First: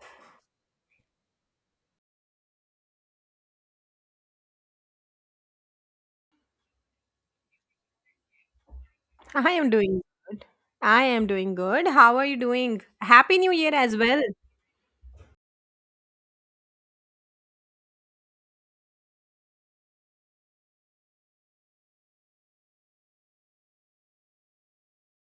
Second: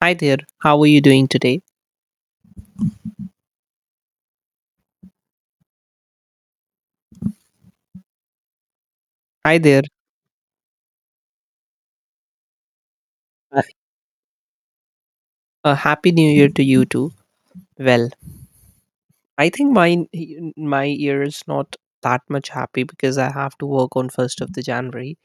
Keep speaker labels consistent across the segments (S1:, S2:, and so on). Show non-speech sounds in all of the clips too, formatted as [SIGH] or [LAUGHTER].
S1: Hi there, how are you doing today?
S2: I
S1: Hi
S2: am
S1: there,
S2: doing. I am doing good. How are you doing? Happy New
S1: uh,
S2: Year as well. [LAUGHS]
S1: a happy new year to you too. Well, I think my year is not that much happy because I have to work on first of the January.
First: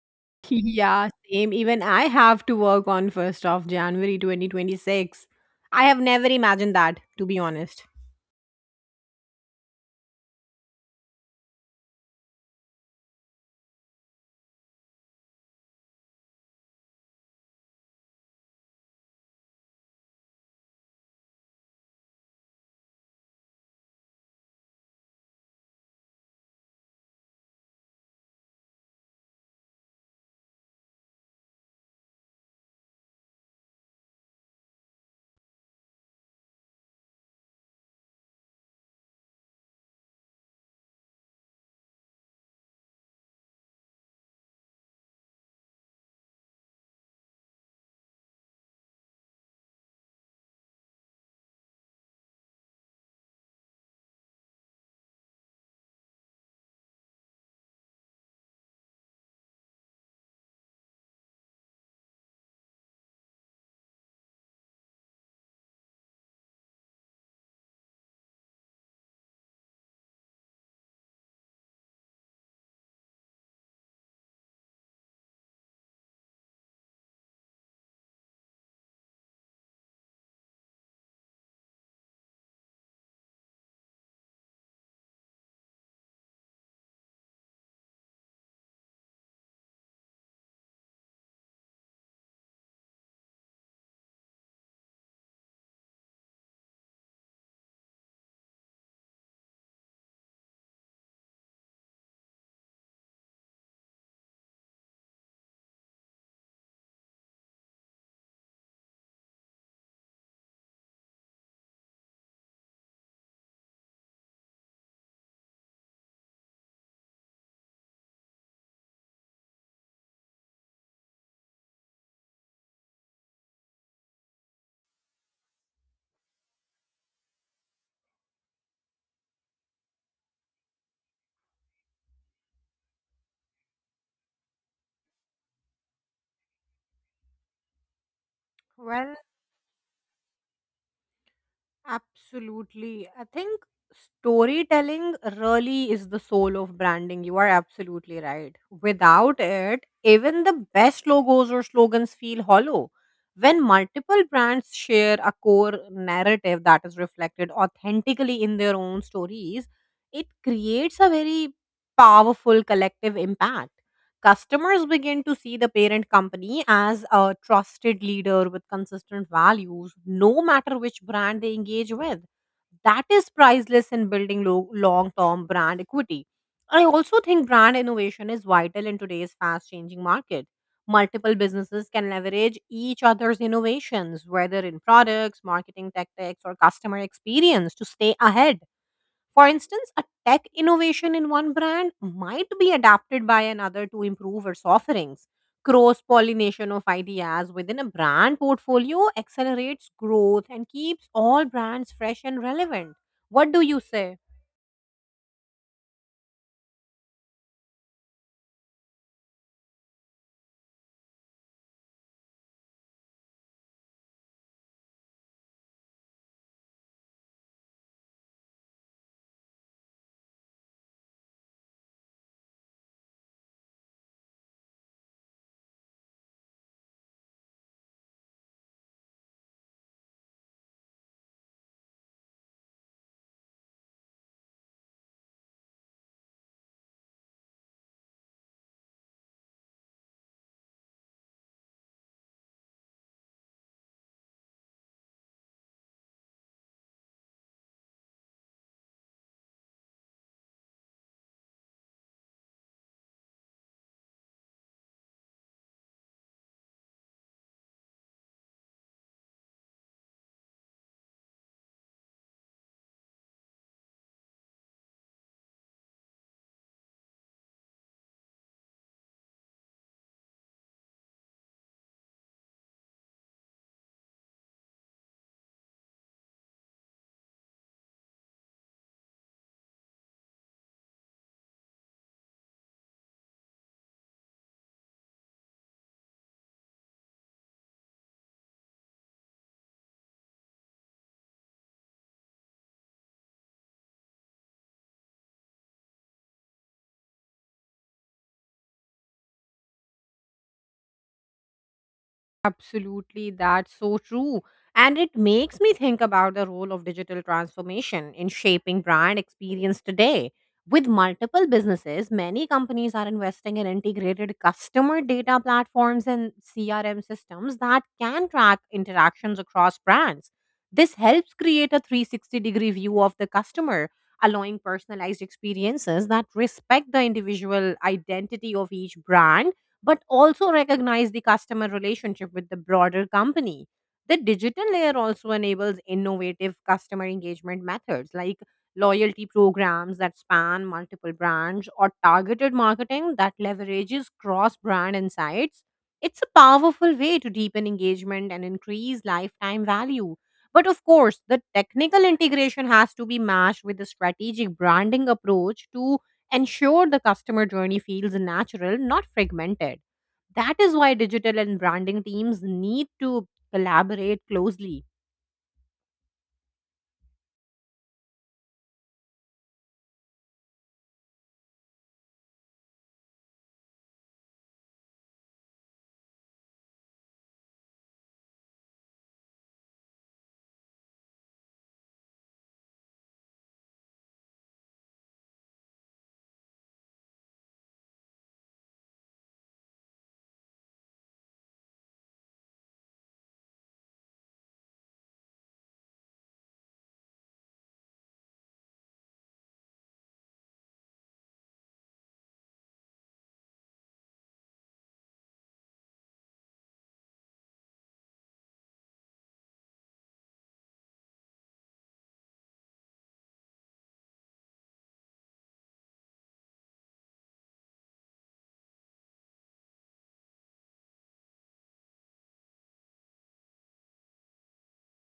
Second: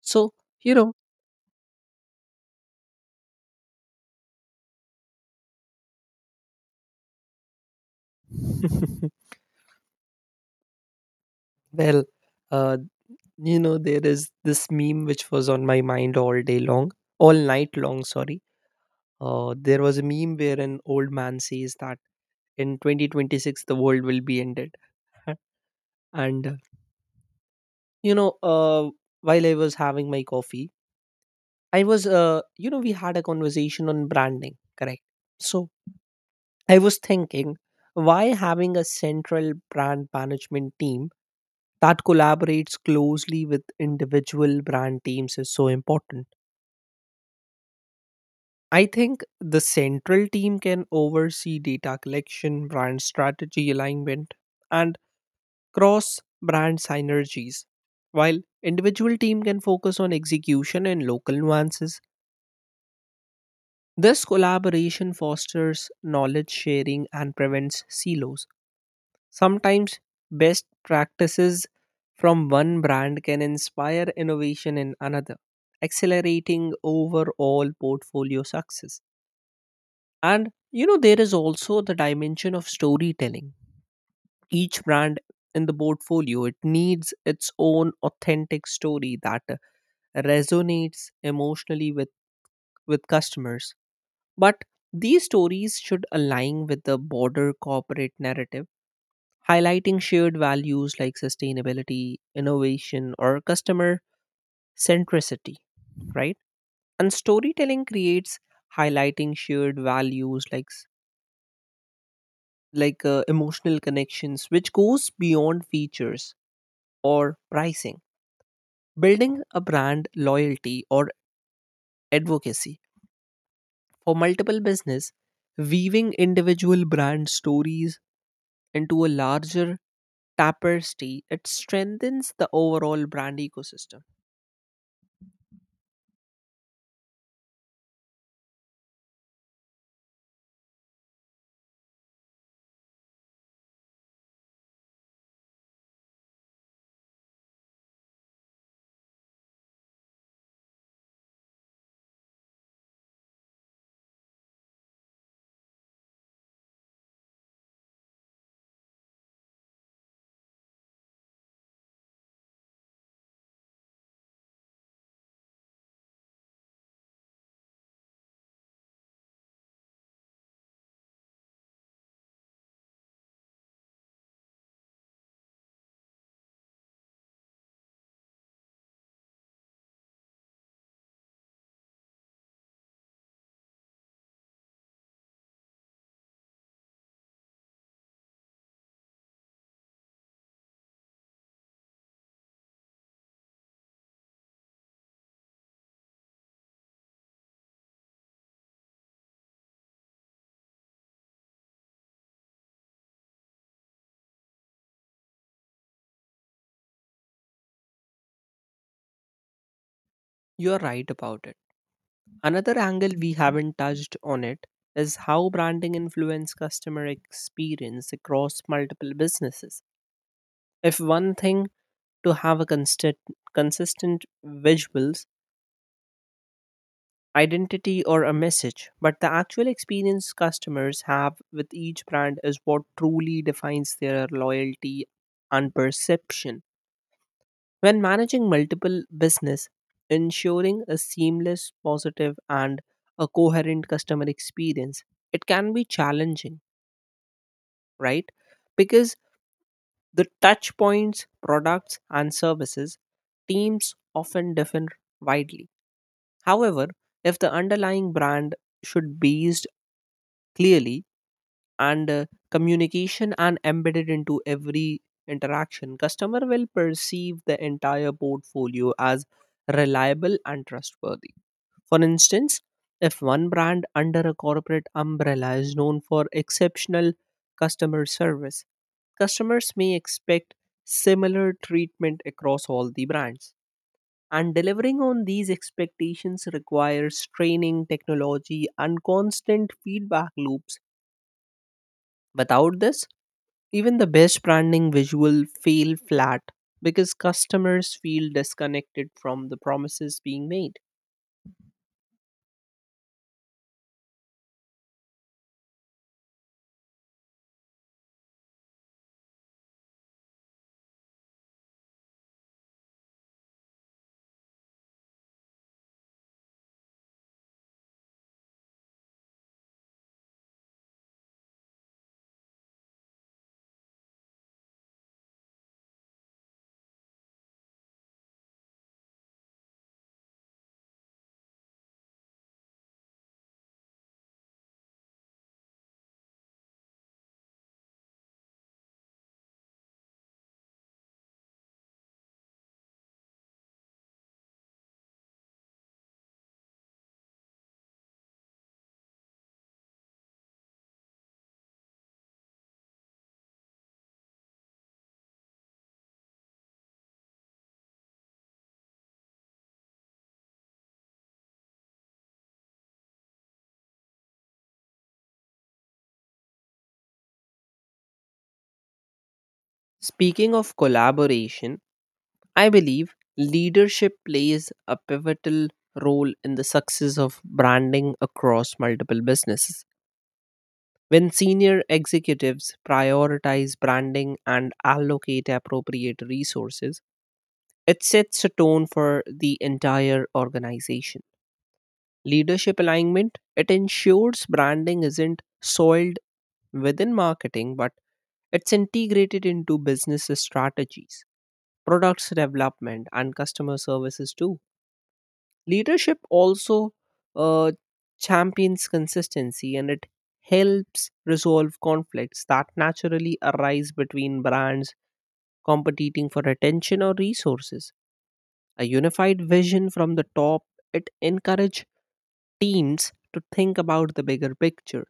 S1: So you know,
S2: Yeah, same. Even I have to work on 1st of January 2026. I have never imagined that, to be honest.
S1: [LAUGHS] well, uh, you know there is this meme which was on my mind all day long, all night long. Sorry, there was a meme where an old man says that in 2026 the world will be ended, [LAUGHS] and you know, uh, while I was having my coffee I was, you know, we had a conversation on branding, correct? So I was thinking, why having a central brand management team that collaborates closely with individual brand teams is so important? I think the central team can oversee data collection, brand strategy alignment, and cross brand synergies, while individual team can focus on execution and local nuances. This collaboration fosters knowledge sharing and prevents silos. Sometimes best practices from one brand can inspire innovation in another, accelerating overall portfolio success. And you know there is also the dimension of storytelling. Each brand in the portfolio it needs its own authentic story that resonates emotionally with customers. But these stories should align with the broader corporate narrative, highlighting shared values like sustainability, innovation, or customer centricity, right? And storytelling creates highlighting shared values like emotional connections, which goes beyond features or pricing, building a brand loyalty or advocacy for multiple business, weaving individual brand stories into a larger Tapper's tea, it strengthens the overall brand ecosystem.
S2: Well, absolutely. I think storytelling really is the soul of branding. You are absolutely right. Without it, even the best logos or slogans feel hollow. When multiple brands share a core narrative that is reflected authentically in their own stories, it creates a very powerful collective impact. Customers begin to see the parent company as a trusted leader with consistent values, no matter which brand they engage with. That is priceless in building long term brand equity. I also think brand innovation is vital in today's fast changing market. Multiple businesses can leverage each other's innovations, whether in products, marketing tactics, or customer experience, to stay ahead. For instance, a tech innovation in one brand might be adapted by another to improve its offerings. Cross pollination of ideas within a brand portfolio accelerates growth and keeps all brands fresh and relevant. What do you say?
S1: You're right about it. Another angle we haven't touched on it is how branding influence customer experience across multiple businesses. If one thing to have a constant consistent visuals identity or a message, but the actual experience customers have with each brand is what truly defines their loyalty and perception. When managing multiple business, ensuring a seamless, positive, and a coherent customer experience, it can be challenging, right? Because the touch points, products, and services teams often differ widely. However, if the underlying brand should be based clearly and communication and embedded into every interaction customer will perceive the entire portfolio as reliable and trustworthy. For instance, if one brand under a corporate umbrella is known for exceptional customer service, customers may expect similar treatment across all the brands, and delivering on these expectations requires training technology and constant feedback loops. Without this, even the best branding visual feel flat because customers feel disconnected from the promises being made.
S2: Absolutely, that's so true. And it makes me think about the role of digital transformation in shaping brand experience today. With multiple businesses, many companies are investing in integrated customer data platforms and CRM systems that can track interactions across brands. This helps create a 360-degree view of the customer, allowing personalized experiences that respect the individual identity of each brand but also recognize the customer relationship with the broader company. The digital layer also enables innovative customer engagement methods like loyalty programs that span multiple brands or targeted marketing that leverages cross brand insights. It's a powerful way to deepen engagement and increase lifetime value. But of course, the technical integration has to be matched with the strategic branding approach to ensure the customer journey feels natural, not fragmented. That is why digital and branding teams need to collaborate closely.
S1: Speaking of collaboration, I believe leadership plays a pivotal role in the success of branding across multiple businesses. When senior executives prioritize branding and allocate appropriate resources, it sets a tone for the entire organization. Leadership alignment, it ensures branding isn't soiled within marketing, but it's integrated into business strategies, products development, and customer services too. Leadership also uh, champions consistency and it helps resolve conflicts that naturally arise between brands competing for attention or resources. A unified vision from the top, it encourage teams to think about the bigger picture,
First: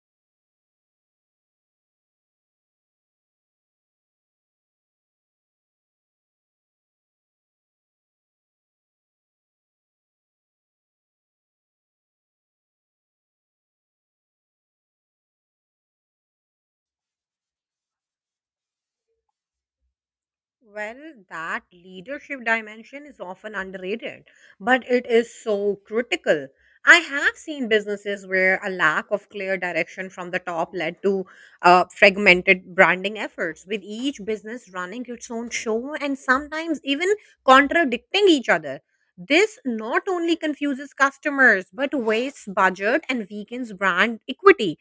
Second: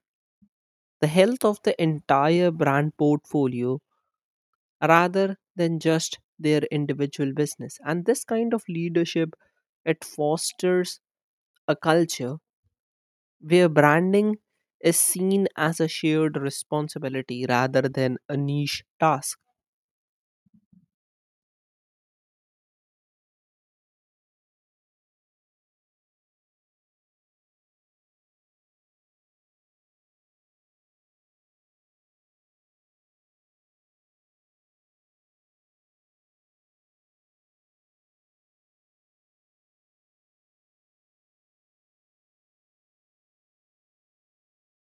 S1: the health of the entire brand portfolio rather than just their individual business. And this kind of leadership, it fosters a culture where branding is seen as a shared responsibility rather than a niche task.
S2: Well, that leadership dimension is often underrated, but it is so critical. I have seen businesses where a lack of clear direction from the top led to fragmented branding efforts, with each business running its own show and sometimes even contradicting each other. This not only confuses customers, but wastes budget and weakens brand equity.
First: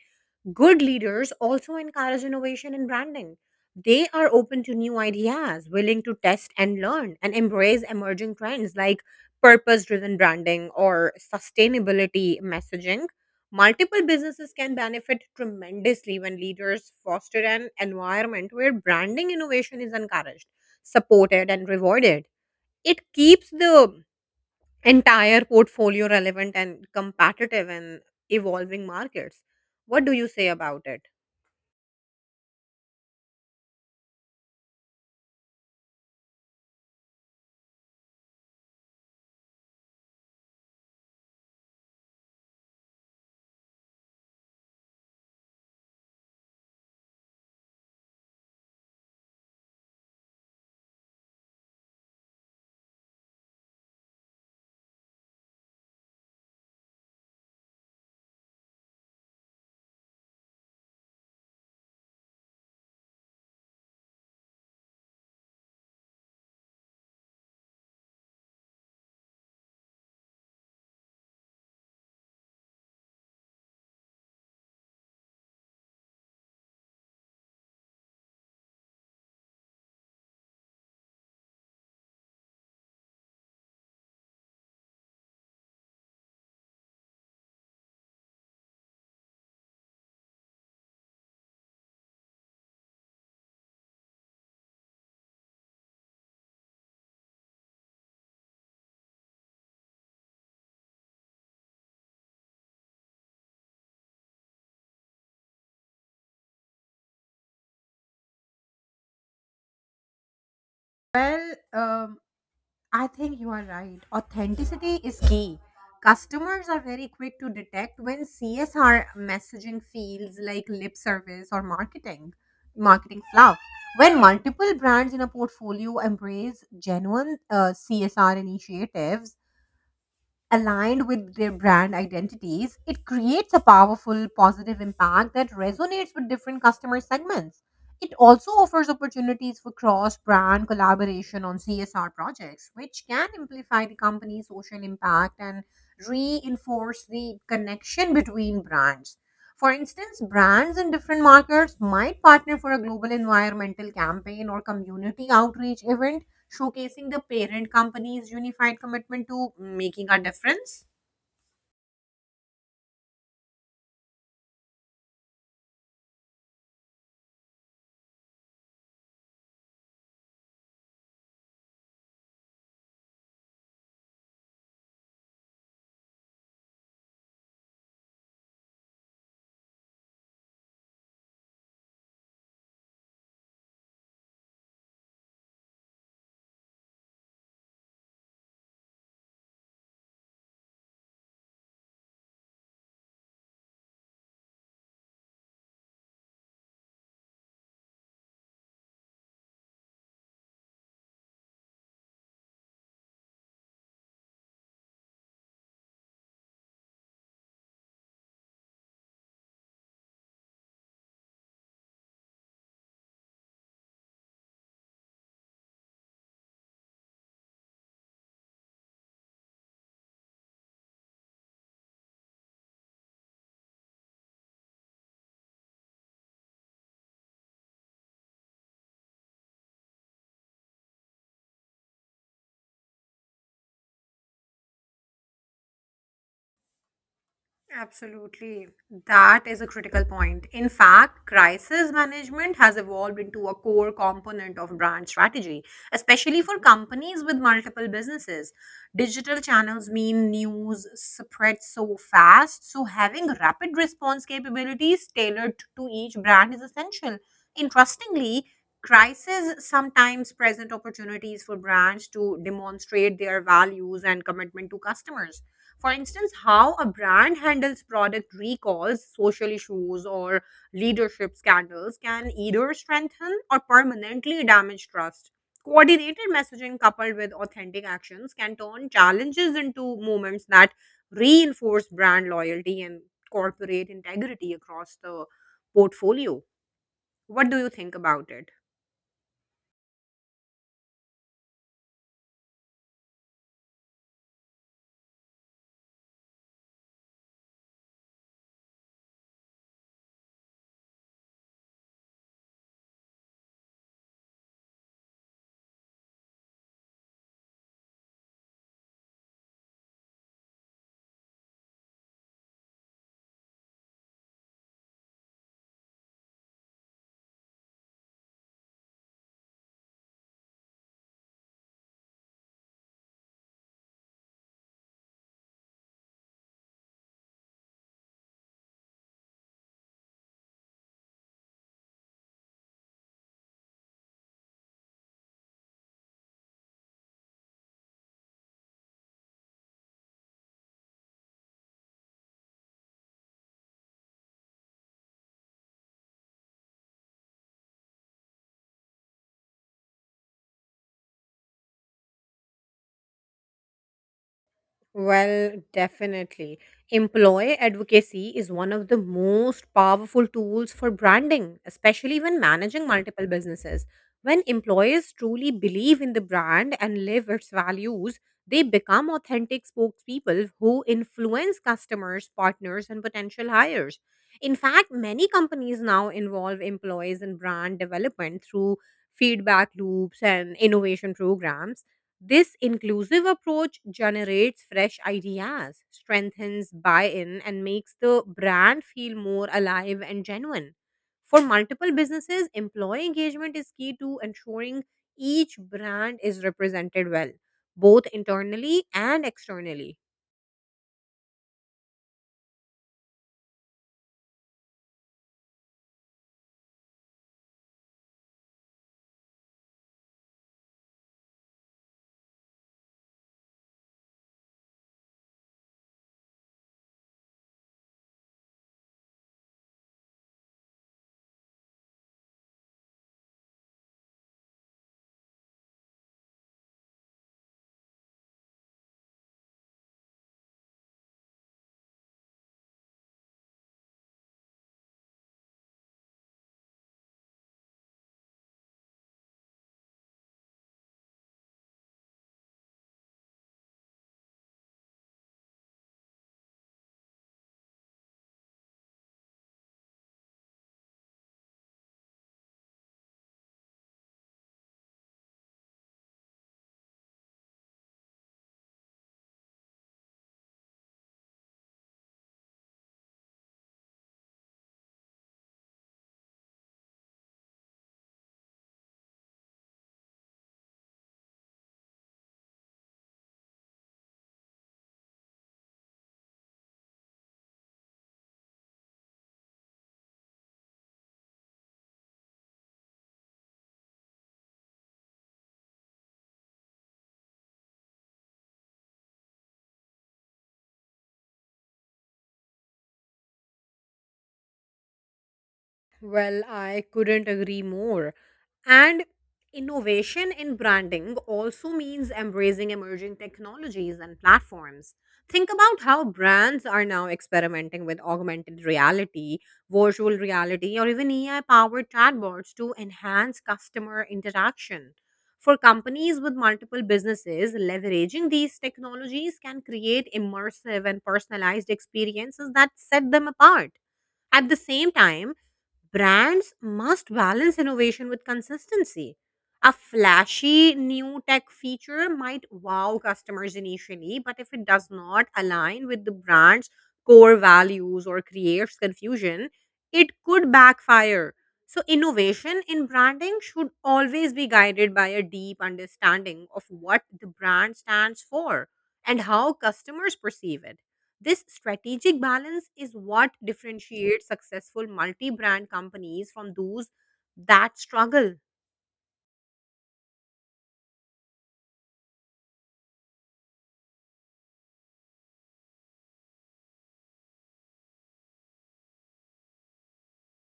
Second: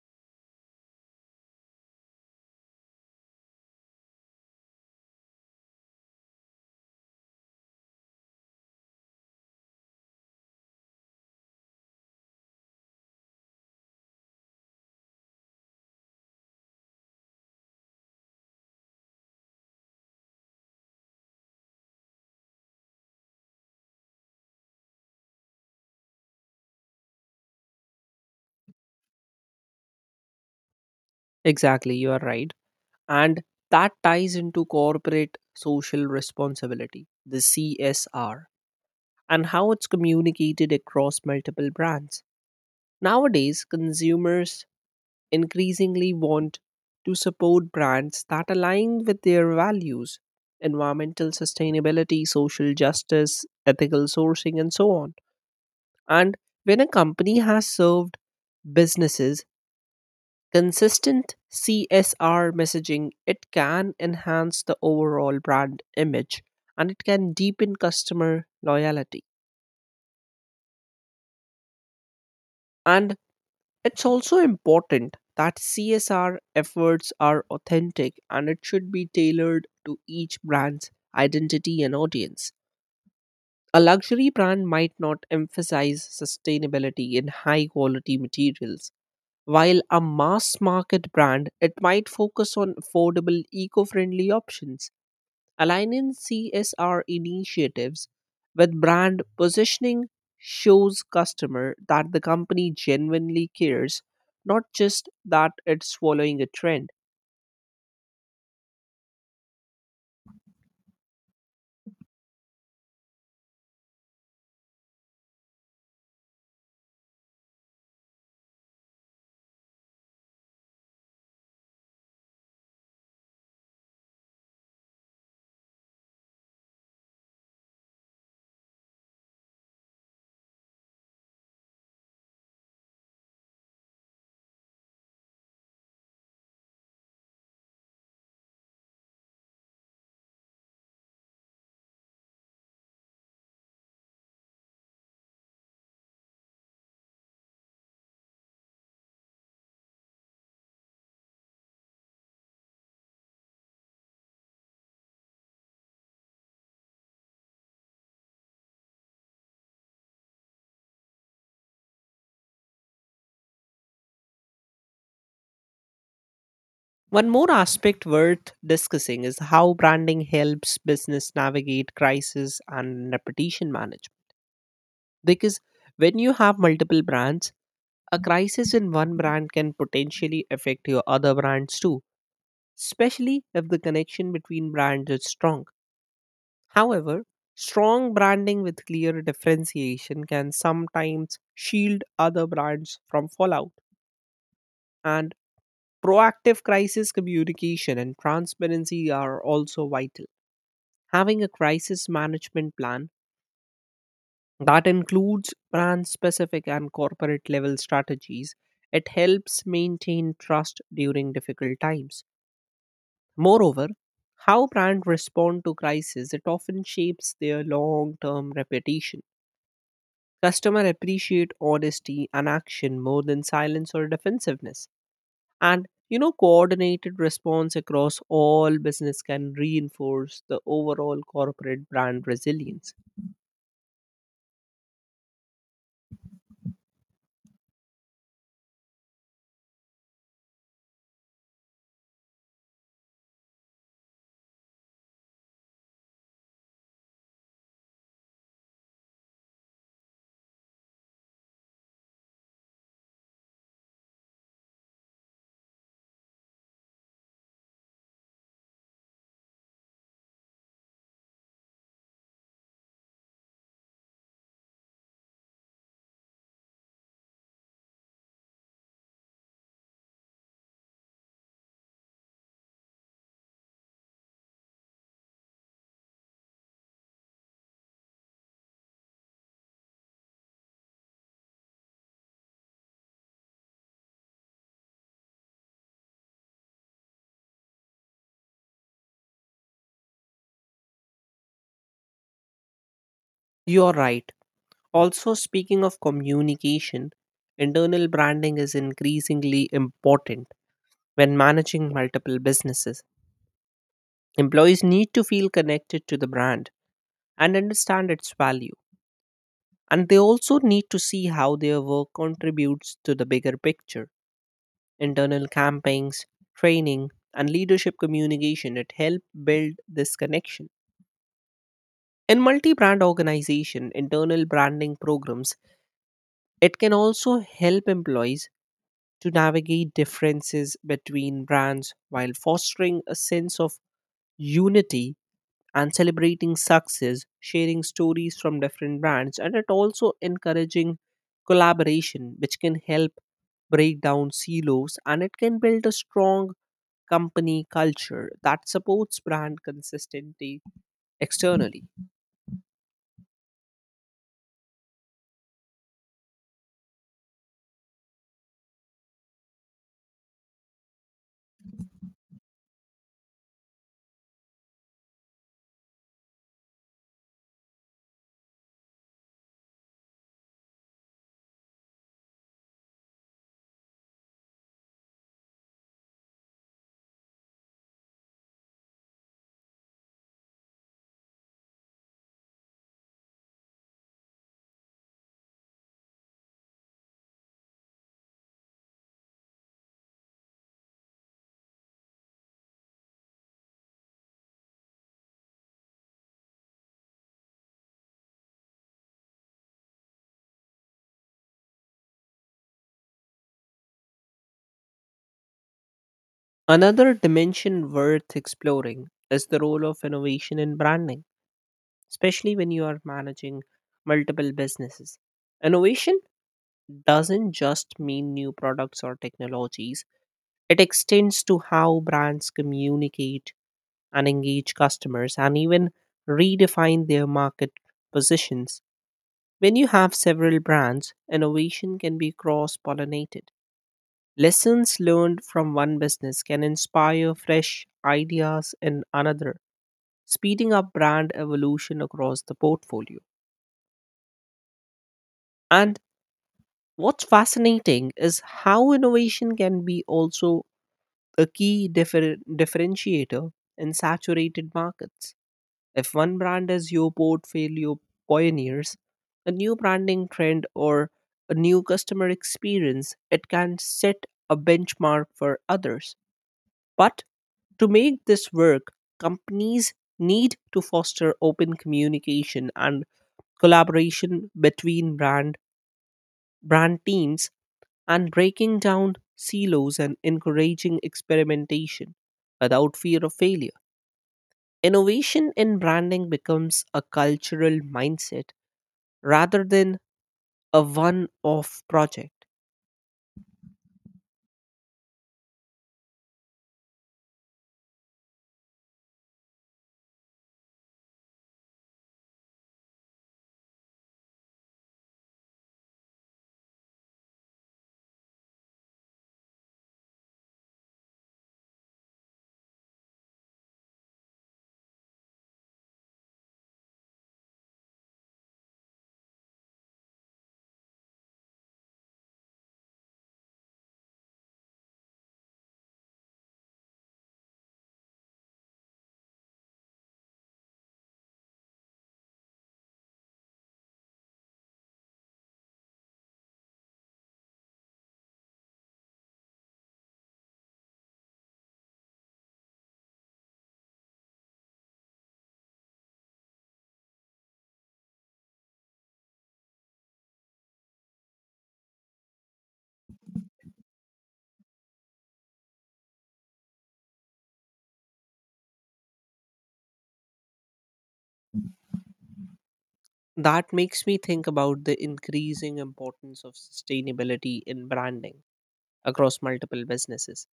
S2: Good leaders also encourage innovation in branding. They are open to new ideas, willing to test and learn, and embrace emerging trends like purpose driven branding or sustainability messaging. Multiple businesses can benefit tremendously when leaders foster an environment where branding innovation is encouraged, supported, and rewarded. It keeps the entire portfolio relevant and competitive in evolving markets. What do you say about it?
S1: Exactly, you are right. And that ties into corporate social responsibility, the CSR, and how it's communicated across multiple brands. Nowadays, consumers increasingly want to support brands that align with their values, environmental sustainability, social justice, ethical sourcing, and so on. And when a company has served businesses consistent CSR messaging, it can enhance the overall brand image and it can deepen customer loyalty. And it's also important that CSR efforts are authentic and it should be tailored to each brand's identity and audience. A luxury brand might not emphasize sustainability in high quality materials, while a mass market brand it might focus on affordable eco-friendly options. Aligning CSR initiatives with brand positioning shows customer that the company genuinely cares, not just that it's following a trend.
S2: Well, um, I think you are right. Authenticity is key. Customers are very quick to detect when CSR messaging feels like lip service or marketing fluff. When multiple brands in a portfolio embrace genuine CSR initiatives, aligned with their brand identities, it creates a powerful positive impact that resonates with different customer segments. It also offers opportunities for cross brand collaboration on CSR projects, which can amplify the company's social impact and reinforce the connection between brands. For instance, brands in different markets might partner for a global environmental campaign or community outreach event showcasing the parent company's unified commitment to making a difference.
S1: One more aspect worth discussing is how branding helps business navigate crisis and reputation management. Because when you have multiple brands, a crisis in one brand can potentially affect your other brands too, especially if the connection between brands is strong. However, strong branding with clear differentiation can sometimes shield other brands from fallout, and proactive crisis communication and transparency are also vital. Having a crisis management plan that includes brand specific and corporate level strategies, it helps maintain trust during difficult times. Moreover, how brands respond to crisis it often shapes their long-term reputation. Customer appreciate honesty and action more than silence or defensiveness. And you know, coordinated response across all business can reinforce the overall corporate brand resilience.
S2: Absolutely. That is a critical point. In fact, crisis management has evolved into a core component of brand strategy, especially for companies with multiple businesses. Digital channels mean news spreads so fast, so having rapid response capabilities tailored to each brand is essential. Interestingly, crises sometimes present opportunities for brands to demonstrate their values and commitment to customers for instance, how a brand handles product recalls, social issues, or leadership scandals can either strengthen or permanently damage trust. Coordinated messaging coupled with authentic actions can turn challenges into moments that reinforce brand loyalty and corporate integrity across the portfolio. What do you think about it?
S1: You're right. Also, speaking of communication, internal branding is increasingly important when managing multiple businesses. Employees need to feel connected to the brand and understand its value. And they also need to see how their work contributes to the bigger picture. Internal campaigns, training, and leadership communication it help build this connection. In multi-brand organization, internal branding programs, it can also help employees to navigate differences between brands while fostering a sense of unity and celebrating success, sharing stories from different brands, and it also encouraging collaboration, which can help break down silos and it can build a strong company culture that supports brand consistency externally.
S2: Well, definitely. Employee advocacy is one of the most powerful tools for branding, especially when managing multiple businesses. When employees truly believe in the brand and live its values, they become authentic spokespeople who influence customers, partners, and potential hires. In fact, many companies now involve employees in brand development through feedback loops and innovation programs. This inclusive approach generates fresh ideas, strengthens buy in, and makes the brand feel more alive and genuine. For multiple businesses, employee engagement is key to ensuring each brand is represented well, both internally and externally.
S1: Another dimension worth exploring is the role of innovation in branding, especially when you are managing multiple businesses. Innovation doesn't just mean new products or technologies. It extends to how brands communicate and engage customers and even redefine their market positions. When you have several brands, innovation can be cross pollinated. Lessons learned from one business can inspire fresh ideas in another, speeding up brand evolution across the portfolio. And what's fascinating is how innovation can be also a key differentiator in saturated markets. If one brand is your portfolio pioneers, a new branding trend or a new customer experience, it can set a benchmark for others. But to make this work, companies need to foster open communication and collaboration between brand teams, and breaking down silos and encouraging experimentation without fear of failure, innovation in branding becomes a cultural mindset rather than a one off project.
S2: Well, I couldn't agree more. And innovation in branding also means embracing emerging technologies and platforms. Think about how brands are now experimenting with augmented reality, virtual reality, or even AI powered chatbots to enhance customer interaction. For companies with multiple businesses, leveraging these technologies can create immersive and personalized experiences that set them apart. At the same time, brands must balance innovation with consistency. A flashy new tech feature might wow customers initially, but if it does not align with the brand's core values or creates confusion, it could backfire. So, innovation in branding should always be guided by a deep understanding of what the brand stands for and how customers perceive it. This strategic balance is what differentiates successful multi brand companies from those that struggle.
S1: That makes me think about the increasing importance of sustainability in branding across multiple businesses.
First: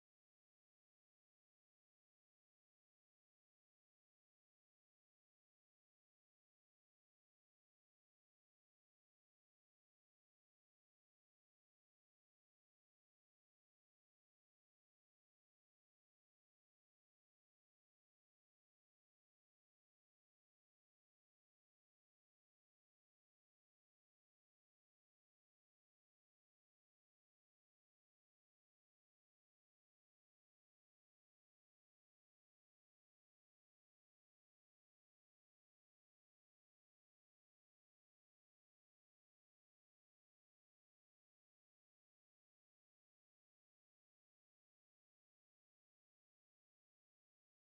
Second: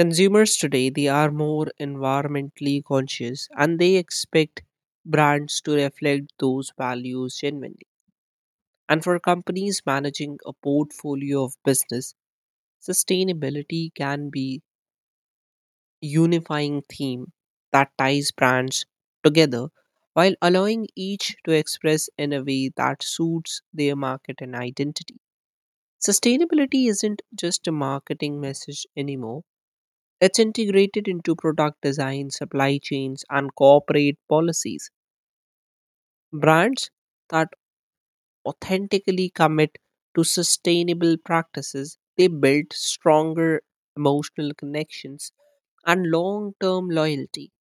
S1: Consumers today, they are more environmentally conscious and they expect brands to reflect those values genuinely. And for companies managing a portfolio of business, sustainability can be unifying theme that ties brands together while allowing each to express in a way that suits their market and identity. Sustainability isn't just a marketing message anymore, it's integrated into product design, supply chains, and corporate policies. Brands that authentically commit to sustainable practices they build stronger emotional connections and long-term loyalty.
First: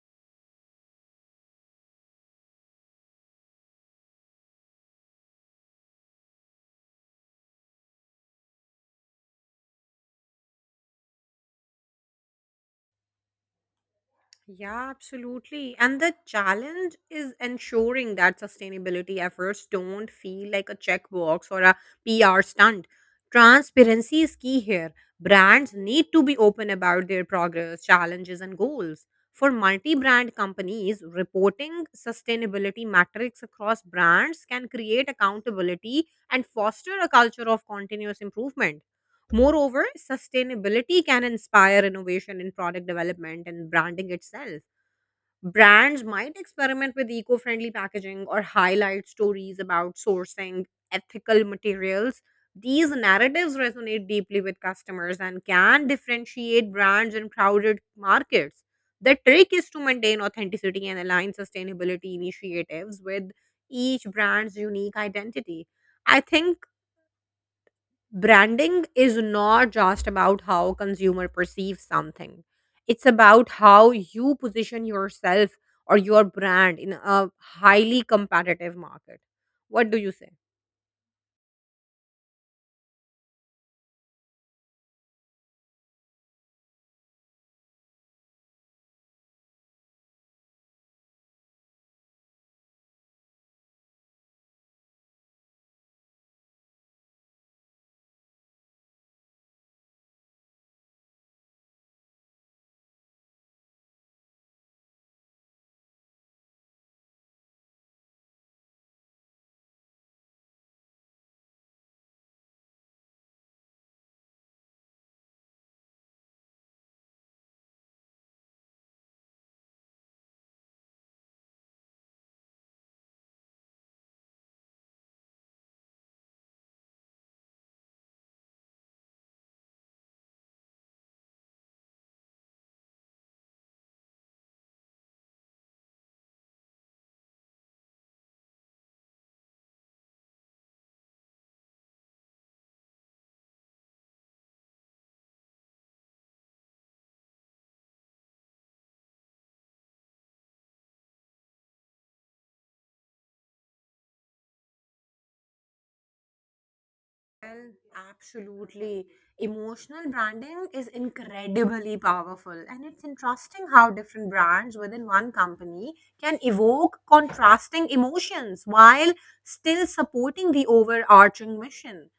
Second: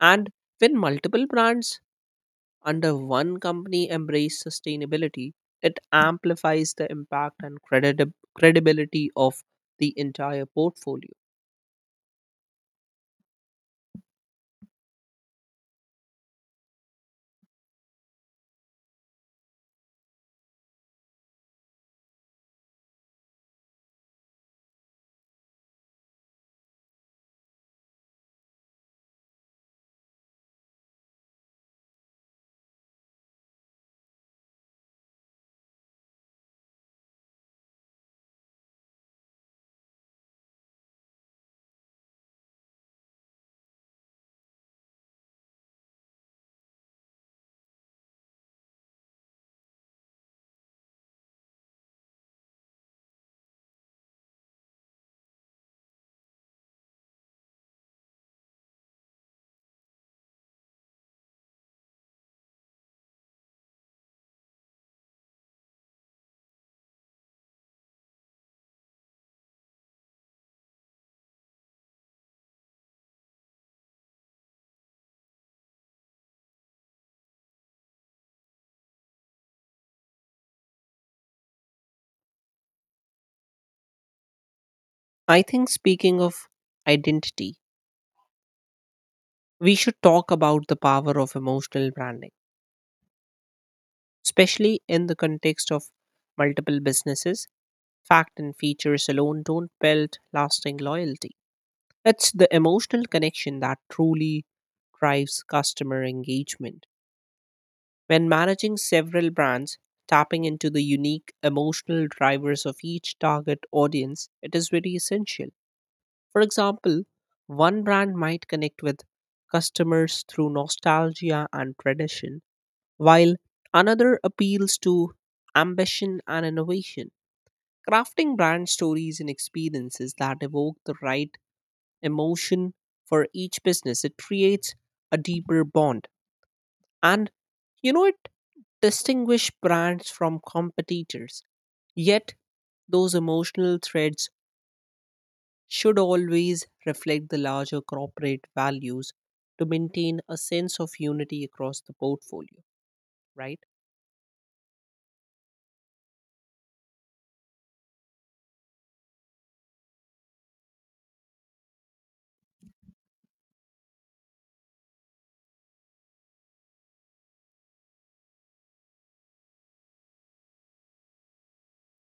S1: And when multiple brands under one company embrace sustainability, it amplifies the impact and credibility of the entire portfolio.
S2: Yeah, absolutely. And the challenge is ensuring that sustainability efforts don't feel like a checkbox or a PR stunt. Transparency is key here. Brands need to be open about their progress, challenges, and goals. For multi brand companies, reporting sustainability metrics across brands can create accountability and foster a culture of continuous improvement. Moreover, sustainability can inspire innovation in product development and branding itself. Brands might experiment with eco friendly packaging or highlight stories about sourcing ethical materials. These narratives resonate deeply with customers and can differentiate brands in crowded markets. The trick is to maintain authenticity and align sustainability initiatives with each brand's unique identity. I think branding is not just about how consumer perceives something. It's about how you position yourself or your brand in a highly competitive market. What do you say?
S1: I think, speaking of identity, we should talk about the power of emotional branding, especially in the context of multiple businesses. Fact and features alone don't build lasting loyalty. It's the emotional connection that truly drives customer engagement. When managing several brands, tapping into the unique emotional drivers of each target audience, it is very essential. For example, one brand might connect with customers through nostalgia and tradition, while another appeals to ambition and innovation. Crafting brand stories and experiences that evoke the right emotion for each business, it creates a deeper bond and you know it distinguish brands from competitors, yet those emotional threads should always reflect the larger corporate values to maintain a sense of unity across the portfolio, right?
S2: Well, absolutely. Emotional branding is incredibly powerful, and it's interesting how different brands within one company can evoke contrasting emotions while still supporting the overarching mission.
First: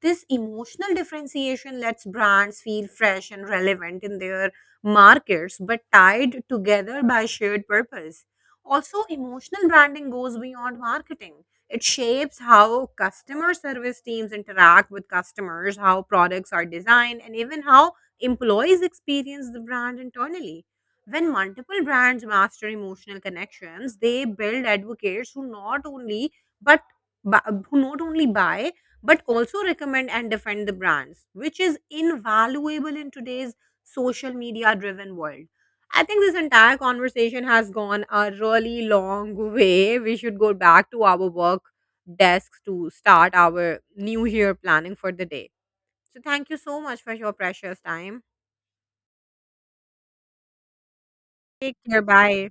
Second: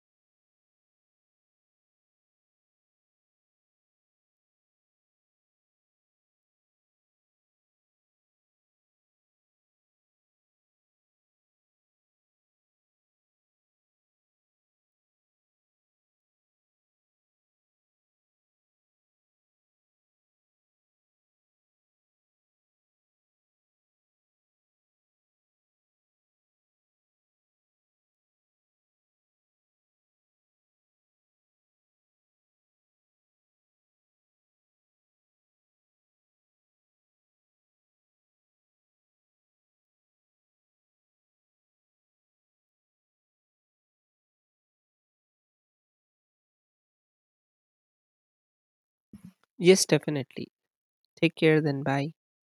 S2: This emotional differentiation lets brands feel fresh and relevant in their markets, but tied together by shared purpose. Also, emotional branding goes beyond marketing. It shapes how customer service teams interact with customers, how products are designed, and even how employees experience the brand internally. When multiple brands master emotional connections, they build advocates who not only but who not only buy but also recommend and defend the brands, which is invaluable in today's social media driven world. I think this entire conversation has gone a really long way. We should go back to our work desks to start our new year planning for the day. So, thank you so much for your precious time.
S1: Yes, definitely. Take care
S2: Take
S1: then,
S2: care.
S1: bye.
S2: Bye.